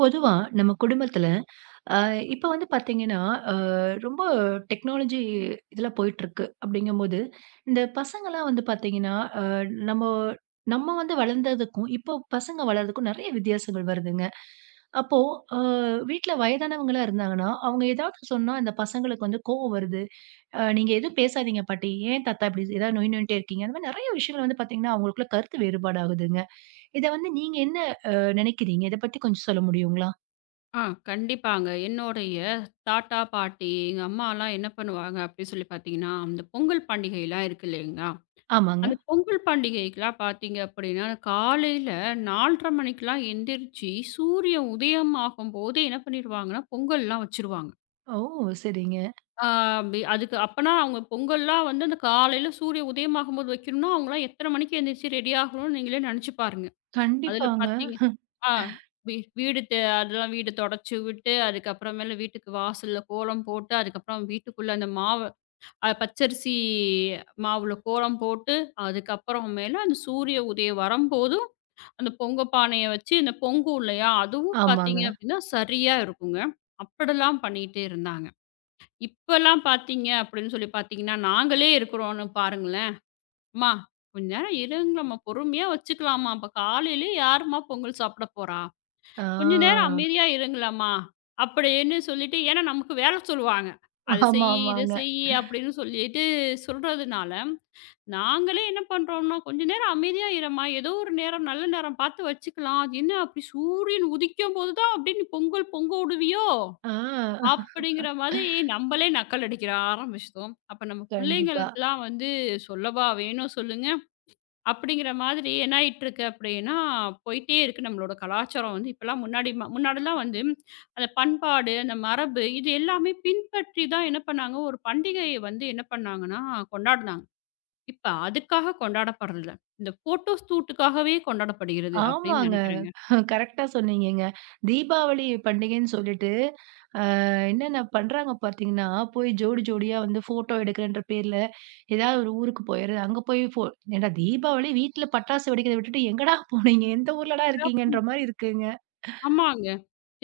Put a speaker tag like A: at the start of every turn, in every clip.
A: பொதுவா நம்ம குடும்பத்துல அ இப்ப வந்து பாத்தீங்கன்னா, அ ரொம்ப டெக்னாலஜி இதுல போயிட்டுருக்கு. அப்படிங்கும்போது, இந்த பசங்கலாம் வந்து பாத்தீங்கன்னா, அ நம்ம நம்ம வந்து வளர்ந்ததுக்கும், இப்போ பசங்க வளர்றதுக்கும் நெறைய வித்தியாசங்கள் வருதுங்க. அப்போ அ வீட்ல வயதானவங்களா இருந்தாங்கன்னா, அவங்க ஏதாவது சொன்னா அந்த பசங்களுக்கு வந்து கோவம் வருது. நீங்க எதுவும் பேசாதீங்க பாட்டி. ஏன் தாத்தா இப்படி ஏதாவது நொய் நொயின்ட்டே இருக்கீங்க?" அந்த மாரி நெறைய விஷயங்கள் வந்து பாத்தீங்கன்னா, அவங்களுக்குள்ள கருத்து வேறுபாடு ஆகுதுங்க. இத வந்து நீங்க என்ன அ நெனைக்கிறீங்க? இத பத்தி கொஞ்சம் சொல்ல முடியுங்களா?
B: ஆ கண்டிப்பாங்க. என்னோடைய தாத்தா, பாட்டி, எங்க அம்மாலாம் என்ன பண்ணுவாங்க அப்படி சொல்லி பார்த்தீங்கன்னா, அந்த பொங்கல் பண்டிகைலாம் இருக்கு இல்லைங்களா?
A: ஆமாங்க.
B: அந்த பொங்கல் பண்டிகைக்குலாம் பார்த்தீங்க அப்படின்னா, காலையில 4:30 மணிக்கெல்லாம் எந்திரிச்சு, சூரியன் உதயம் ஆகும்போது என்ன பண்ணிருவாங்கன்னா, பொங்கல்லாம் வச்சுருவாங்க.
A: ஓ! சரிங்க.
B: ஆ அப்டி அதுக்கு அப்பனா அவங்க பொங்கல்லாம் வந்து அந்த காலையில சூரிய உதயமாகும்போது வைக்கணும்னா, அவங்கலாம் எத்தன மணிக்கு எந்திரிச்சு ரெடி ஆகணும்னு நீங்களே நெனச்சு பாருங்க. அதுல
A: கண்டிப்பாங்க.
B: பார்த்தீங்க ஆ வீ வீடு தெ அதெல்லாம் வீடு தொடச்சு விட்டு, அதுக்கப்புறமேலு வீட்டுக்கு வாசல்ல கோலம் போட்டு, அதுக்கப்புறம் வீட்டுக்குள்ள அந்த மாவு பச்சரிசி மாவுல கோலம் போட்டு, அதுக்கப்புறம் மேல அந்த சூரிய உதயம் வரம்போதும், அந்த பொங்க பானைய வச்சு இந்த பொங்கும் இல்லையா? அதுவும்
A: ஆமாங்க.
B: பார்த்தீங்க அப்படின்னா, சரியா இருக்குங்க. அப்படிலாம் பண்ணிட்டே இருந்தாங்க. இப்பலாம் பார்த்தீங்க அப்படின்னு சொல்லி பார்த்தீங்கன்னா, நாங்களே இருக்கிறோன்னு பாருங்களேன், "அம்மா கொஞ்ச நேரம் இருங்களம்மா, பொறுமையா வச்சுக்கலாம்மா, அப்ப காலையிலயே யாரும்மா பொங்கல் சாப்பிட போறா?" கொஞ்ச நேரம்
A: ஆ.
B: அமைதியா இருங்களம்மா, அப்படின்னு சொல்லிட்டு ஏன்னா நமக்கு வேலை சொல்லுவாங்க. "அத செய்யி, இத
A: ஆமாமாங்க.
B: செய்யி" அப்படின்னு சொல்லிட்டு சொல்றதுனால, நாங்களே என்ன பண்றோம்னா, "கொஞ்ச நேரம் அமைதியா இரும்மா, ஏதோ ஒரு நேரம் நல்ல நேரம் பார்த்து வச்சுக்கலாம். அது என்ன அப்படி சூரியன் உதிக்கும்போது தான் அப்படியே நீ பொங்கல் பொங்க உடுவியோ?"
A: ஆ.
B: அப்படிங்கிற மாதிரி நம்மளே நக்கல் அடிக்கிற ஆரம்பிச்சுட்டோம். அப்ப நம்ம
A: கண்டிப்பா.
B: பிள்ளைங்களுக்கெல்லாம் வந்து சொல்லவா வேணும் சொல்லுங்க? அப்படிங்கிற மாதிரி என்ன ஆயிட்டிருக்கு அப்படின்னா, போயிட்டே இருக்கு நம்மளோட கலாச்சாரம் வந்து. இப்பலாம் முன்னாடிலாம் வந்து அந்த பண்பாடு, அந்த மரபு இது எல்லாமே பின்பற்றி தான் என்ன பண்ணாங்க, ஒரு பண்டிகைய வந்து என்ன பண்ணாங்கன்னா கொண்டாடுனாங்க. இப்ப அதுக்காக கொண்டாடப்படுறதில்ல. இந்த ஃபோட்டோ ஷூட்டுக்காகவே கொண்டாடப்படுகிறது அப்படின்னு
A: ஆமாங்க.
B: நினைக்கிறேங்க.
A: கரெக்ட்டா சொன்னீங்கங்க. தீபாவளி பண்டிகைன்னு சொல்லிட்டு, என்னென்ன பண்றாங்க பார்த்தீங்கன்னா, போய் ஜோடி ஜோடியா வந்து ஃபோட்டோ எடுக்கிறன்ற பேர்ல, ஏதாவது ஒரு ஊருக்கு போயிறது. அங்க போய் ஏன்டா தீபாவளி வீட்ல பட்டாசு வெடிக்கிறத விட்டுட்டு எங்கடா போனீங்க? எந்த ஊர்லடா இருக்கீங்கன்ற மாரி இருக்குங்க.
B: ஆமாங்க.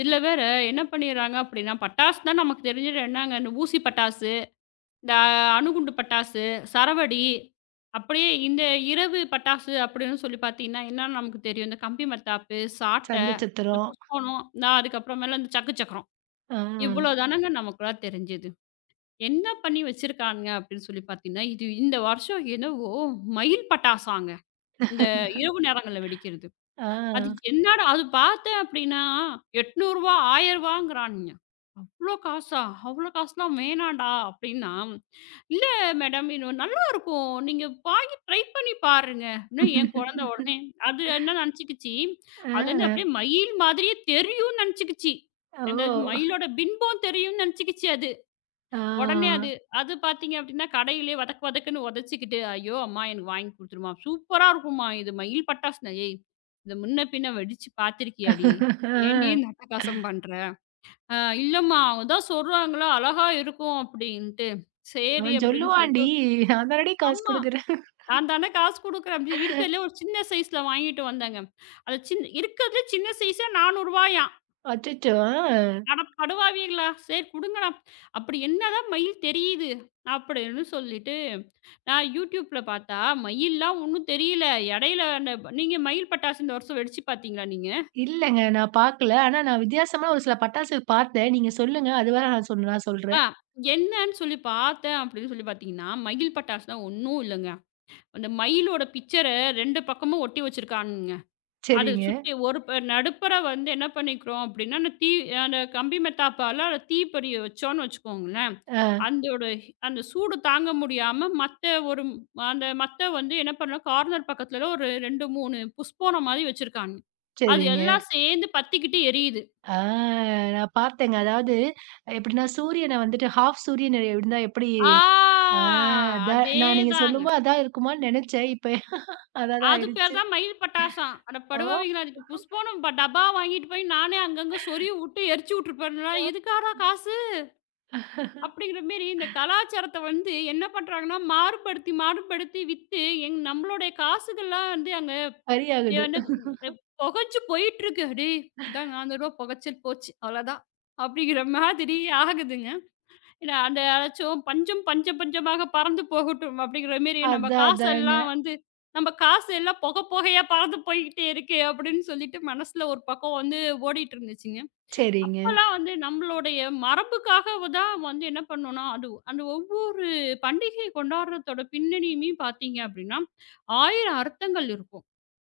B: இதுல வேற என்ன பண்ணிடுறாங்க அப்படின்னா, பட்டாசு தான் நமக்கு தெரிஞ்சது என்னங்க, இந்த ஊசி பட்டாசு. இந்த அணுகுண்டு பட்டாசு, சரவெடி, அப்படியே இந்த இரவு பட்டாசு அப்படின்னு சொல்லி பார்த்தீங்கன்னா, என்னன்னு நமக்கு தெரியும். இந்த கம்பி மத்தாப்பு, சாட்ட,
A: சங்கு
B: இந்த
A: சத்திரம்.
B: புஷ்போனம், நான் அதுக்கப்புறமேல இந்த சக்கு சக்கரம்.
A: ஆ.
B: இவ்வளோ தானங்க நமக்குலாம் தெரிஞ்சது. என்ன பண்ணி வச்சிருக்கானுங்க அப்படின்னு சொல்லி பார்த்தீங்கன்னா, இது இந்த வருஷம் என்னவோ மயில் பட்டாசாங்க. இந்த இரவு நேரங்கள்ல வெடிக்கிறது.
A: ஆ.
B: அது என்னடா அது பார்த்தேன் அப்படின்னா, ரூ. 800 ரூ. 1000ங்கிறானுங்க. "அவ்ளோ காசா? அவ்ளோ காசுலாம் வேணான்டா" அப்படின்னா, "இல்ல மேடம் இது நல்லாருக்கும். நீங்க வாங்கி ட்ரை பண்ணி பாருங்க." இன்னும் என் குழந்த உடனே அது என்ன நினச்சுக்கிச்சு, அதுலேருந்து
A: ஆ.
B: அப்படியே மயில் மாதிரியே தெரியும்னு நினச்சுக்கிச்சு. அந்த
A: ஓ!
B: மயிலோட பின்பம் தெரியும்னு நினச்சுக்கிச்சு அது.
A: ஆ.
B: உடனே அது அது பார்த்தீங்க அப்டின்னா, கடையிலேயே வதக்கு வதக்குன்னு உதச்சிக்கிட்டு, "ஐயோ! அம்மா எனக்கு வாங்கி குடுத்துருமா." "சூப்பரா இருக்கும்மா. இது மயில் பட்டாசுனா ஏய்! இத முன்ன பின்ன வெடிச்சு பார்த்துருக்கியாடி? ஏன்டி
A: ஆ.
B: இந்த அட்டகாசம் பண்ற?" "அ இல்லம்மா அவங்க தான் சொல்றாங்களா, அழகா இருக்கும்." அப்டின்ட்டு.
A: ஆ
B: "சரி." அப்டின்னு சொல்லிட்டு
A: சொல்லுவான்டி. நான் தானடி காசு
B: ஆமா.
A: குடுக்குறேன்.
B: நான் தானே காசு குடுக்குறேன் அப்டி இருக்கிறதுலே ஒரு சின்ன சைஸ்ல வாங்கிட்டு வந்தேங்க. அது சின் இருக்கிறதுலே சின்ன சைஸே ரூ. 400வாயாம்.
A: அச்சச்சோ! ஆ
B: அட படுவாவீங்களா? சரி குடுங்கடா. அப்படி என்னதான் மயில் தெரியுது? அப்படின்னு சொல்லிட்டு, நான் YouTubeல பார்த்தா, மயில்லாம் ஒண்ணும் தெரியல. இடையில அந்த நீங்க மயில் பட்டாசு இந்த வருஷம் வெடிச்சு பார்த்தீங்களா நீங்க?
A: இல்லங்க நான் பாக்கல. ஆனா நான் வித்தியாசமா ஒரு சில பட்டாசு பார்த்தேன். நீங்க சொல்லுங்க. அது வேற நான்
B: ஆ
A: சொல்றேன்.
B: என்னன்னு சொல்லி பார்த்தேன் அப்படின்னு சொல்லி பார்த்தீங்கன்னா, மயில் பட்டாசுலாம் ஒண்ணும் இல்லங்க. அந்த மயிலோட பிக்சர 2 பக்கமும் ஒட்டி வச்சிருக்கானுங்க. அது
A: சரிங்க.
B: சுத்தி ஒரு நடுப்பற வந்து என்ன பண்ணிக்கிறோம் அப்படின்னா, அந்த கம்பி மெத்தாப்பால தீப்பொறி வச்சோம்னு வச்சுக்கோங்களேன்,
A: ஆ
B: அந்தோட அந்த சூடு தாங்க முடியாம அந்த மத்த வந்து என்ன பண்ணலாம், கார்னர் பக்கத்துல ஒரு 2, 3 புஷ்போனம் மாரி வச்சிருக்காங்க. அது
A: சரிங்க.
B: எல்லாம் சேர்ந்து பத்திக்கிட்டு எரியுது.
A: ஆ நான் பார்த்தேங்க. அதாவது எப்படின்னா சூரியன வந்துட்டு ஹாஃப் சூரியன் இருந்தா எப்படி
B: ஆ!
A: ஆ அதான் நான் நீங்க
B: அதேதாங்க.
A: சொல்லும்போது அதான் இருக்குமான்னு நெனச்சேன். இப்ப அதான் தான்
B: அது பேர்
A: ஆயிடுச்சு.
B: தான் மயில் பட்டாசம். அட
A: ஓ!
B: படுவாவிங்களா! அதுக்கு டப்பா வாங்கிட்டு போய் நானே அங்கங்க சொருவி வுட்டு எரிச்சு வுட்டுருப்பேன்ல. இதுக்காடா காசு? அப்படிங்கிற மாரி இந்த கலாச்சாரத்த வந்து என்ன பண்றாங்கன்னா, மாறுபடுத்தி, மாறுபடுத்தி வித்து நம்மளுடைய காசுகள்லாம் வந்து அங்க
A: சரியாகுது.
B: என்ன புகைச்சு போயிட்டுருக்கு. "டேய் இந்தாங்க ரூ. 100 புகைச்சல் போச்சு அவ்வளோதான்." அப்படிங்கிற மாதிரி ஆகுதுங்க. இல்ல அந்த அதாச்சும் பஞ்சம் பஞ்சம் பஞ்சமாக பறந்து போகட்டும் அப்படிங்கிற மாரி நம்ம
A: அதான் அதாங்க.
B: காசெல்லாம் வந்து நம்ம காசு எல்லாம் புகை புகையா பறந்து போய்க்கிட்டே இருக்கு அப்படின்னு சொல்லிட்டு மனசுல ஒரு பக்கம் வந்து ஓடிட்டு இருந்துச்சுங்க.
A: சரிங்க.
B: அப்பல்லாம் வந்து நம்மளுடைய மரபுக்காக தான் வந்து என்ன பண்ணோம்னா, அது அந்த ஒவ்வொரு பண்டிகை கொண்டாடுறதோட பின்னணியுமே பார்த்தீங்க அப்படின்னா, 1000 அர்த்தங்கள் இருக்கும்.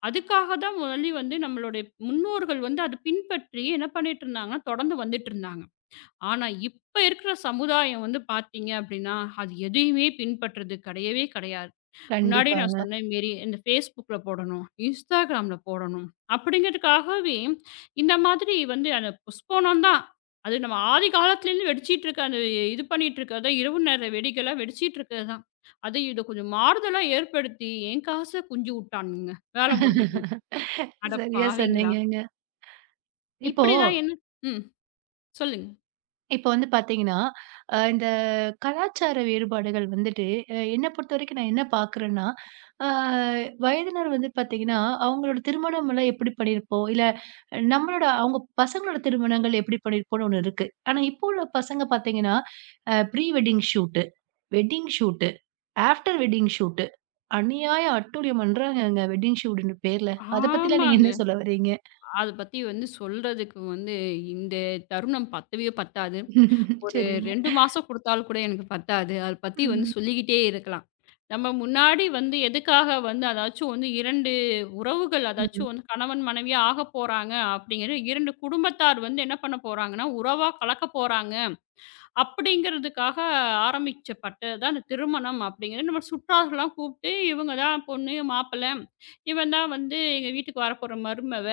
B: அதுக்காக தான் முதலில் வந்து நம்மளுடைய முன்னோர்கள் வந்து அத பின்பற்றி என்ன பண்ணிட்டு இருந்தாங்கன்னா, தொடர்ந்து வந்துட்டு இருந்தாங்க. ஆனா, இப்ப இருக்கிற சமுதாயம் வந்து பார்த்தீங்க அப்படின்னா, அது எதையுமே பின்பற்றது கிடையவே கிடையாது. முன்னாடியே நான்
A: கண்டிப்பாங்க.
B: சொன்ன மாரி இந்த Facebookல போடணும், Instagramல போடணும். அப்படிங்கிறதுக்காகவே இந்த மாதிரி வந்து அந்த புஸ்போனம் தான். அது நம்ம ஆதி காலத்துலேருந்து வெடிச்சிட்டு இருக்க அந்த இது பண்ணிட்டு இருக்கிறது தான் இரவு நேர வெடிகள்லாம் வெடிச்சிட்டு இருக்கிறது தான். அது இத கொஞ்சம் மாறுதலா ஏற்படுத்தி என் காச குஞ்சு விட்டானுங்க. வேல முடிஞ்சு போச்சு. அட
A: சரியா
B: பாவிங்களா!
A: சொன்னீங்கங்க. இப்போ
B: இப்படிதான் என்ன ம். சொல்லுங்க.
A: இப்ப வந்து பார்த்தீங்கன்னா, இந்த கலாச்சார வேறுபாடுகள் வந்துட்டு, என்ன பொறுத்தவரைக்கும் நான் என்ன பார்க்குறேன்னா, அ வயதினர் வந்து பார்த்தீங்கன்னா, அவங்களோட திருமணம்லாம் எப்படி பண்ணியிருப்போம்? இல்ல நம்மளோட அவங்க பசங்களோட திருமணங்கள் எப்படி பண்ணியிருப்போம்ன்னு ஒண்ணு இருக்கு. ஆனா, இப்போ உள்ள பசங்க பார்த்தீங்கன்னா, pre wedding shoot, wedding shoot, after wedding shoot. அநியாய அட்டூழியம் பண்றாங்கங்க வெட்டிங் ஷூட்டுன்னு பேர்ல. அத பத்திலாம் நீங்க என்ன
B: ஆமாங்க.
A: சொல்ல வர்றீங்க?
B: அத பத்தி வந்து சொல்றதுக்கு வந்து இந்த தருணம் பத்தவே பத்தாது. ஒரு
A: சரிங்க.
B: 2 மாசம் குடுத்தாலும் கூட எனக்கு பத்தாது. அத பத்தி வந்து
A: ம்,
B: சொல்லிக்கிட்டே இருக்கலாம். நம்ம முன்னாடி வந்து எதுக்காக வந்து அதாச்சும் வந்து 2 உறவுகள்
A: ம்.
B: அதாச்சும் வந்து கணவன் மனைவியா ஆகப் போறாங்க அப்படிங்கிற 2 குடும்பத்தார் வந்து என்ன பண்ண போறாங்கன்னா, உறவா கலக்கப் போறாங்க. அப்படிங்கிறதுக்காக ஆரம்பிச்சப்பட்டது தான் இந்த திருமணம் அப்படிங்கிறது. நம்ம சுற்றார்கள்லாம் கூப்பிட்டு, "இவங்க தான் பொண்ணு, மாப்பிள்ளை. இவன் தான் வந்து எங்க வீட்டுக்கு வரப்போற மருமவ.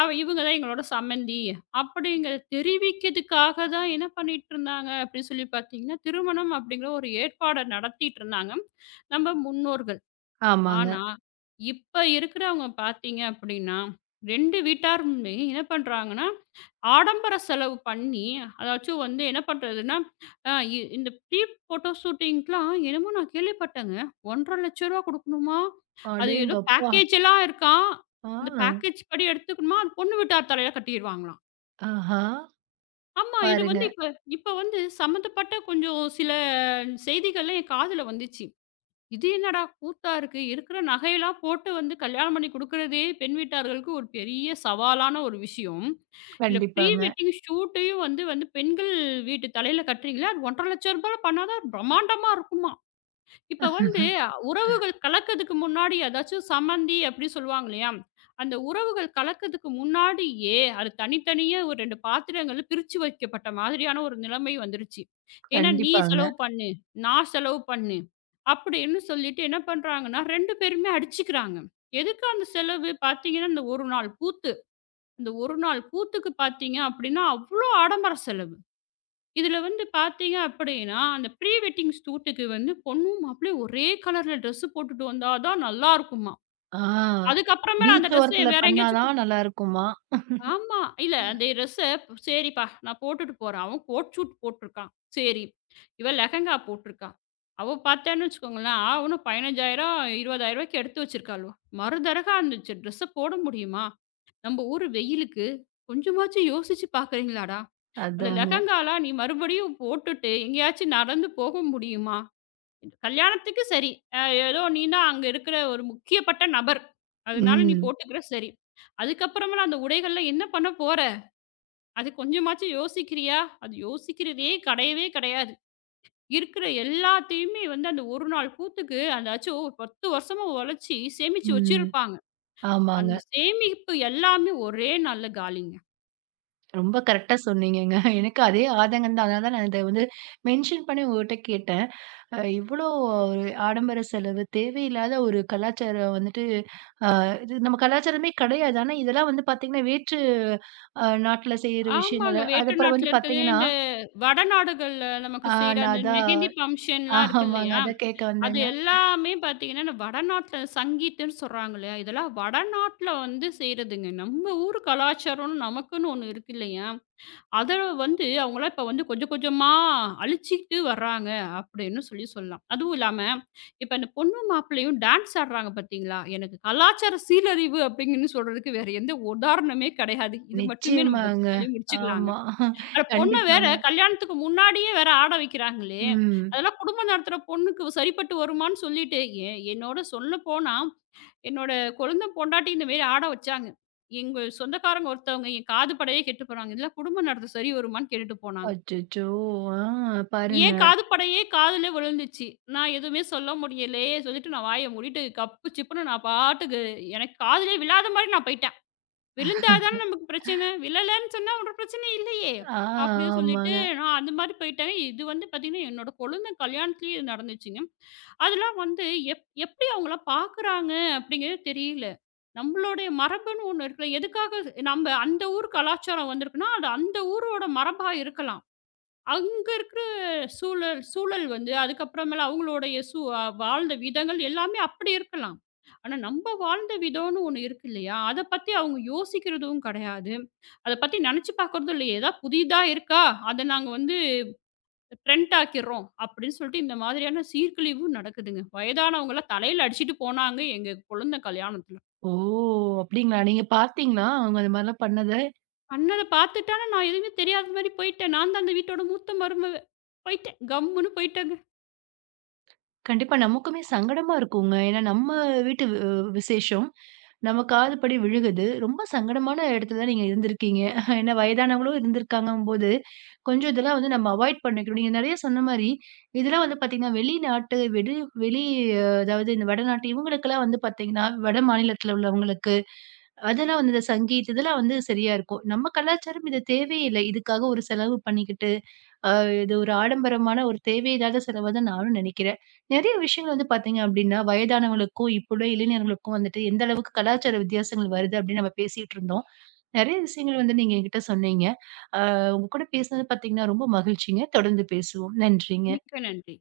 B: அவ இவங்க தான் எங்களோட சம்மந்தி" அப்படிங்கிறத தெரிவிக்கிறதுக்காக தான் என்ன பண்ணிட்டுருந்தாங்க அப்படின்னு சொல்லி பார்த்தீங்கன்னா, திருமணம் அப்படிங்கிற ஒரு ஏற்பாட நடத்திட்டுருந்தாங்க, நம்ம முன்னோர்கள்.
A: ஆமாங்க.
B: ஆனா, இப்ப இருக்கிறவங்க பார்த்தீங்க அப்படின்னா, 2 வீட்டாருமே என்ன பண்றாங்கன்னா, ஆடம்பர செலவு பண்ணி, அதாச்சும் வந்து என்ன பண்றதுன்னா, அ இ இந்த ப்ரீ போட்டோ ஷூட்டிங்க்குலாம் என்னமோ நான் கேள்விப்பட்டேங்க. ரூ. 1,50,000 குடுக்கணுமா? அது ஏதோ
A: அடேங்கப்பா!
B: பேக்கேஜ் எல்லாம் இருக்காம்.
A: ஆ,
B: அந்த பேக்கேஜ் படி எடுத்துக்கணுமா, அது பொண்ணு வீட்டார் தலையில கட்டிருவாங்களாம்.
A: ஆஹா!
B: ஆமா, இது
A: பாருங்க.
B: வந்து இப்ப இப்ப வந்து சம்மந்தப்பட்ட கொஞ்சம் சில செய்திகள்லாம் என் காதுல வந்துச்சு. இது என்னடா கூத்தா இருக்கு! இருக்கிற நகையெல்லாம் போட்டு வந்து கல்யாணம் பண்ணி குடுக்குறதே பெண் வீட்டார்களுக்கு ஒரு பெரிய சவாலான ஒரு விஷயம். இல்ல ப்ரீ
A: கண்டிப்பாங்க,
B: வெட்டிங் ஷூட்டையும் வந்து வந்து பெண்கள் வீட்டு தலையில கட்டுறீங்களே, அது ரூ. 1,50,000ல பண்ணா தான் பிரம்மாண்டமா இருக்குமா! இப்ப வந்து உறவுகள் கலக்கதுக்கு முன்னாடி அதாச்சும் சம்மந்தி அப்படி சொல்லுவாங்க இல்லையா? அந்த உறவுகள் கலக்கதுக்கு முன்னாடியே, அது தனித்தனியா ஒரு 2 பாத்திரங்கள் பிரிச்சு வைக்கப்பட்ட மாதிரியான ஒரு நிலைமை வந்துருச்சு. ஏன்னா, "நீ
A: கண்டிப்பாங்க.
B: செலவு பண்ணு, நான் செலவு பண்ணு" அப்படின்னு சொல்லிட்டு என்ன பண்றாங்கன்னா, 2 பேருமே அடிச்சுக்கிறாங்க. எதுக்கு அந்த செலவு? பார்த்தீங்கன்னா, இந்த 1 நாள் கூத்து. இந்த 1 நாள் கூத்துக்கு பார்த்தீங்க அப்படின்னா, அவ்ளோ ஆடம்பர செலவு. இதுல வந்து பார்த்தீங்க அப்படின்னா, அந்த ப்ரீ வெட்டிங் ஷூட்டுக்கு வந்து பொண்ணும், மாப்பிளையும் ஒரே கலர்ல ட்ரெஸ்ஸு போட்டுட்டு வந்தா தான் நல்லாருக்குமாம்.
A: ஆ
B: அதுக்கப்புறமேல அந்த
A: பீச்
B: ட்ரெஸ்ஸ
A: ஓரத்துல
B: வேற
A: பண்ணா
B: எங்கேயாச்சும் போ
A: தான் நல்லாருக்குமா?
B: ஆமா. இல்ல அந்த ட்ரெஸ்ஸ சரிப்பா நான் போட்டுட்டு போறேன். அவன் கோட் ஷூட் போட்டுருக்கான். சரி. இவ லெஹங்கா போட்டுருக்கா. அவ பார்த்தான்னு வச்சுக்கோங்களேன், ஆவன்னு ரூ. 15,000 ரூ. 20,000க்கு எடுத்து வச்சிருக்காளுவ. மறுதரக அந்த ட்ரெஸ்ஸ போட முடியுமா? நம்ம ஊரு வெயிலுக்கு கொஞ்சமாச்சும் யோசிச்சு பார்க்குறீங்களாடா? அந்த
A: அதாங்க.
B: லெஹெங்காலாம் நீ மறுபடியும் போட்டுட்டு எங்கேயாச்சும் நடந்து போக முடியுமா? கல்யாணத்துக்கு சரி. அ ஏதோ நீன்னா அங்க இருக்கிற ஒரு முக்கியப்பட்ட நபர். அதனால நீ
A: ம்,
B: போட்டுக்கிற சரி. அதுக்கப்புறமெல்லாம் அந்த உடைகள்ல என்ன பண்ண போற? அது கொஞ்சமாச்சும் யோசிக்கிறியா? அது யோசிக்கிறதே கிடையவே கிடையாது. இருக்கிற எல்லாத்தையுமே வந்து அந்த ஒரு நாள் கூத்துக்கு அதாச்சும் 10 வருஷமா உழைச்சு சேமிச்சு
A: ம்.
B: வச்சிருப்பாங்க.
A: ஆமாங்க.
B: அந்த சேமிப்பு எல்லாமே ஒரே நாள்ல காலிங்க.
A: ரொம்ப கரெக்ட்டா சொன்னீங்கங்க. எனக்கு அதே ஆதங்கம் தான். அதனால தான் நான் இத வந்து மென்ஷன் பண்ணி உங்ககிட்ட கேட்டேன். இவ்ளோ ஒரு ஆடம்பர செலவு, தேவையில்லாத ஒரு கலாச்சாரம் வந்துட்டு இது நம்ம கலாச்சாரமே கிடையாது. ஆனா இதெல்லாம் வந்து பார்த்தீங்கன்னா, வேற்று நாட்ல செய்ற விஷயங்கள
B: ஆமாங்க. வேற்று
A: அதுக்கப்புறம் வந்து
B: நாட்டுல இருக்கிறது
A: பார்த்தீங்கன்னா,
B: இந்த வடநாடுகள்ல நமக்கு
A: ஆ
B: செய்ற
A: நான்
B: அந்த
A: அதான்
B: மெஹந்தி ஃபங்ஷன்லாம் இருக்கு
A: ஆமாங்க.
B: இல்லையா?
A: அதான் கேட்க
B: அது
A: வந்தேங்க.
B: எல்லாமே பார்த்தீங்கன்னா, இந்த வடநாட்டுல சங்கீத்துன்னு சொல்றாங்க இல்லையா? இதெல்லாம் வடநாட்டுல வந்து செய்றதுங்க. நம்ம ஊர் கலாச்சாரம்னு நமக்குன்னு ஒண்ணு இருக்கு இல்லையா? அத வந்து அவங்கலாம் இப்ப வந்து கொஞ்சம் கொஞ்சமா அழிச்சுக்கிட்டு வர்றாங்க அப்படின்னு சொல்லி சொல்லலாம். அதுவும் இல்லாம, இப்ப இந்த பொண்ணு மாப்பிள்ளையும் டான்ஸ் ஆடுறாங்க பார்த்தீங்களா? எனக்கு கலாச்சார சீரழிவு அப்படிங்கன்னு சொல்றதுக்கு வேற எந்த உதாரணமே கிடையாது. இது மட்டுமே நம்ம வச்சு
A: நிச்சயமாங்க.
B: சொல்லி முடிச்சுக்கலாங்க.
A: ஆமா.
B: அட பொண்ண வேற
A: கண்டிப்பாங்க.
B: கல்யாணத்துக்கு முன்னாடியே வேற ஆட வைக்கிறாங்களே!
A: ம்.
B: அதெல்லாம் குடும்பம் நடத்துற பொண்ணுக்கு சரிப்பட்டு வருமான்னு சொல்லிட்டு, என்னோட சொல்லப்போனா, என்னோட கொழுந்த பொண்டாட்டி இந்த மாரி ஆட வச்சாங்க. எங்க சொந்தக்காரங்க ஒருத்தவங்க என் காது படையே கேட்டு போனாங்க. இதெல்லாம் குடும்பம் நடத்த சரி வருமான்னு கேட்டுட்டு போனாங்க.
A: அச்சச்சோ! ஆ பாருங்க.
B: ஏன் காது படையே காதுல விழுந்துச்சு. நான் எதுவுமே சொல்ல முடியலையே! சொல்லிட்டு நான் வாய மூடிட்டு கப்பு சிப்புன்னு நான் பாட்டுக்கு எனக்கு காதுலயே விழாத மாரி நான் போயிட்டேன். விழுந்தா தானே நமக்கு பிரச்சனை. விழலன்னு சொன்னா ஒரு பிரச்சனை இல்லையே!
A: ஆ
B: அப்படின்னு சொல்லிட்டு
A: ஆமாங்க.
B: நான் அந்த மாரி போயிட்டேன். இது வந்து பார்த்தீங்கன்னா, என்னோட கொழுந்தன் கல்யாணத்திலேயே இது நடந்துச்சுங்க. அதெல்லாம் வந்து எப்படி அவங்கலாம் பார்க்குறாங்க அப்படிங்கிறது தெரியல. நம்மளுடைய மரபுன்னு ஒண்ணு இருக்குல்ல. எதுக்காக நம்ம அந்த ஊர் கலாச்சாரம் வந்திருக்குன்னா, அது அந்த ஊரோட மரபா இருக்கலாம். அங்க இருக்கிற சூழல் சூழல் வந்து அதுக்கப்புறமேல அவங்களுடைய சூ அ வாழ்ந்த விதங்கள் எல்லாமே அப்படி இருக்கலாம். ஆனா நம்ம வாழ்ந்த விதம்னு ஒண்ணு இருக்கு இல்லையா? அத பத்தி அவங்க யோசிக்கிறதும் கிடையாது. அத பத்தி நினைச்சு பார்க்கறதும் இல்ல. ஏதா புதிதா இருக்கா? அத நாங்க வந்து ட்ரெண்ட் ஆக்கிர்றோம் அப்படின்னு சொல்லிட்டு இந்த மாதிரியான சீர்கிழிவும் நடக்குதுங்க. வயதானவங்கலாம் தலையில அடிச்சுட்டு போனாங்க எங்க குழந்தை கல்யாணத்துல.
A: ஓ! அப்படிங்களா? நீங்க பார்த்தீங்களா? அவங்க அந்த மாரிலாம் பண்ணத?
B: அண்ணன பார்த்துட்டு ஆனா நான் எதுவுமே தெரியாத மாரி போயிட்டேன். நான் தான் அந்த வீட்டோட மூத்த மருமக. போயிட்டேன். கம்முன்னு போயிட்டேங்க.
A: கண்டிப்பா நமக்குமே சங்கடமா இருக்குங்க. ஏன்னா நம்ம வீட்டு வ் விசேஷம். நம்ம காதுபடி விழுகுது. ரொம்ப சங்கடமான இடத்துல தான் நீங்க இருந்திருக்கீங்க. ஏன்னா வயதானவங்களும் இருந்திருக்காங்கங்கும்போது, கொஞ்சம் இதெல்லாம் வந்து நம்ம அவாய்ட் பண்ணிக்கணும். நீங்க நெறைய சொன்ன மாரி, இதெல்லாம் வந்து பார்த்தீங்கன்னா, வெளிநாட்டு வெளி வெளி அதாவது இந்த வடநாட்டு இவங்களுக்கெல்லாம் வந்து பார்த்தீங்கன்னா, வட மாநிலத்தில உள்ளவங்களுக்கு, அதெல்லாம் வந்து இந்த சங்கீத் இதெல்லாம் வந்து சரியா இருக்கும். நம்ம கலாச்சாரம் இது தேவையே இல்ல. இதுக்காக ஒரு செலவு பண்ணிக்கிட்டு, அ இது ஒரு ஆடம்பரமான ஒரு தேவையில்லாத செலவா தான் நானும் நெனைக்கிறேன். நிறைய விஷயங்கள் வந்து பார்த்தீங்க அப்படின்னா, வயதானவங்களுக்கும், இப்போ உள்ள இளைஞர்களுக்கும் வந்துட்டு எந்த அளவுக்கு கலாச்சார வித்தியாசங்கள் வருது அப்படின்னு நம்ம பேசிட்டு இருந்தோம். நிறைய விஷயங்கள் வந்து நீங்க என்கிட்ட சொன்னீங்க. அ உங்க கூட பேசினது பார்த்தீங்கன்னா, ரொம்ப மகிழ்ச்சிங்க. தொடர்ந்து பேசுவோம். நன்றிங்க.
B: மிக்க நன்றி.